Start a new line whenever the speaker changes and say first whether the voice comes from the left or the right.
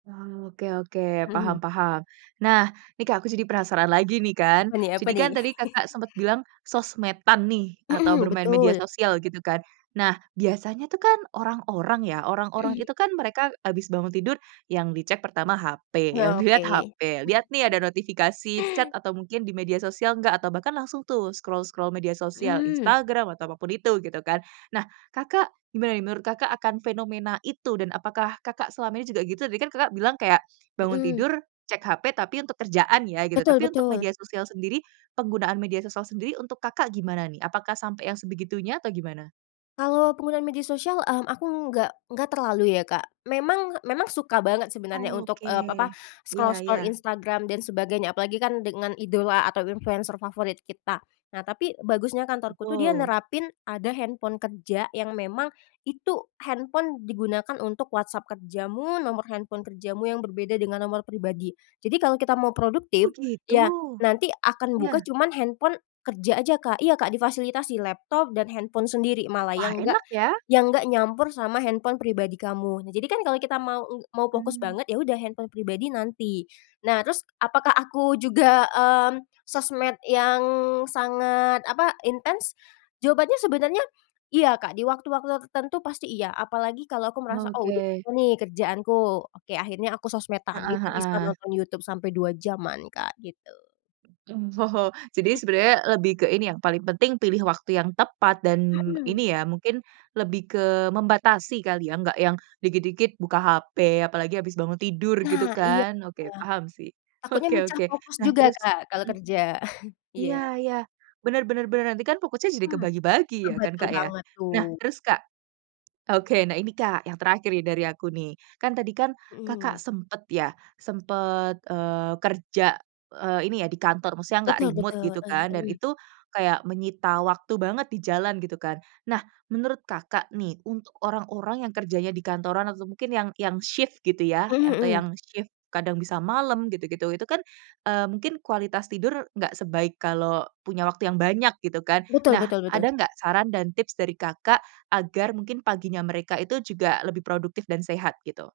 right: Oh, oke oke.
left: Mhm.
right: Paham paham. Nah, nih Kak aku jadi penasaran lagi nih, kan.
left: Apa nih apa
right: Jadi
left: nih?
right: kan tadi Kakak sempet bilang sosmed-an nih atau
left: Mhm,
right: bermain media
left: betul.
right: sosial gitu kan. Nah biasanya tuh kan orang-orang ya, orang-orang
left: Mhm.
right: itu kan mereka habis bangun tidur yang dicek pertama HP,
left: Oh,
right: yang dilihat
left: oke.
right: HP, lihat nih ada notifikasi chat atau mungkin di media sosial enggak, atau bahkan langsung tuh scroll-scroll media sosial
left: Mhm.
right: Instagram atau apapun itu, gitu kan. Nah, Kakak, gimana nih menurut Kakak akan fenomena itu, dan apakah Kakak selama ini juga gitu? Tadi kan Kakak bilang kayak, bangun
left: Mhm.
right: tidur cek HP tapi untuk kerjaan ya gitu,
left: Betul
right: tapi untuk
left: betul.
right: media sosial sendiri, penggunaan media sosial sendiri untuk Kakak gimana nih? Apakah sampai yang sebegitunya atau gimana?
left: Kalau penggunaan media sosial, mmm, aku nggak nggak terlalu ya, Kak. Memang memang suka banget sebenarnya untuk
right: Oke.
left: ep apa,
right: Iya iya.
left: scroll-scroll Instagram dan sebagainya. Apalagi kan dengan idola atau influencer favorit kita. Nah, tapi bagusnya kantorku tuh dia
right: Betul.
left: nerapin ada handphone kerja yang memang itu handphone digunakan untuk WhatsApp kerjamu, nomor handphone kerjamu yang berbeda dengan nomor pribadi. Jadi kalau kita mau
right: Oh,
left: produktif,
right: gitu?
left: ya nanti akan buka
right: Iya.
left: cuman handphone kerja aja Kak iya, Kak, difasilitasi laptop dan handphone sendiri malah
right: Wah,
left: yang nggak
right: enak ya.
left: yang nggak nyampur sama handphone pribadi kamu. Nah jadi kan kalau kita mau eng mau fokus
right: Mmm.
left: banget, ya udah handphone pribadi nanti. Nah, terus apakah aku juga, mmm, sosmed yang sangat, apa, intens? Jawabannya sebenarnya, iya Kak, di waktu-waktu ter tertentu pasti iya, apalagi kalau aku merasa, "Oh, udah
right: Oke.
left: selesai nih kerjaanku." Oke, akhirnya aku sosmed-an,
right: Heeh
left: itu bisa
right: heeh.
left: nonton YouTube sampai 2 jam-an Kak, gitu.
right: Hmm, jadi sebenarnya lebih ke ini yang paling penting pilih waktu yang tepat, dan
left: Mhm.
right: ini ya mungkin lebih ke membatasi kali ya, enggak yang dikit-dikit buka HP apalagi habis bangun tidur gitu
left: Nah, iya
right: kan, oke,
left: iya,
right: paham sih.
left: takutnya
right: Oke
left: mecah
right: oke,
left: fokus
right: nah
left: juga
right: terus
left: Kak, kalau
right: mhm,
left: kerja. Iya.
right: iya iya, bener bener bener, nanti kan fokusnya jadi
left: Hmm,
right: kebagi-bagi
left: itu
right: ya kan,
left: betul
right: Kak, ya?
left: banget tuh.
right: Nah terus Kak oke, nah ini Kak yang terakhir ini dari aku, nih. Kan tadi kan Kakak
left: Mhm.
right: sempet ya sempet, eee, kerja, eee, ini ya di kantor, maksudnya nggak
left: Betul
right: remote
left: betul.
right: gitu
left: Eih
right: kan, dan
left: mhm.
right: itu kayak menyita waktu banget di jalan, gitu kan. Nah, menurut Kakak nih, untuk orang-orang yang kerjanya di kantoran atau mungkin yang yang shift gitu ya,
left: Mhm
right: atau
left: mhm.
right: yang shift kadang bisa malam gitu-gitu. Itu kan, eee, mungkin kualitas tidur nggak sebaik kalau punya waktu yang banyak, gitu kan.
left: Betul
right: Nah,
left: betul
right: ada
left: betul.
right: nggak saran dan tips dari Kakak agar mungkin paginya mereka itu juga lebih produktif dan sehat, gitu?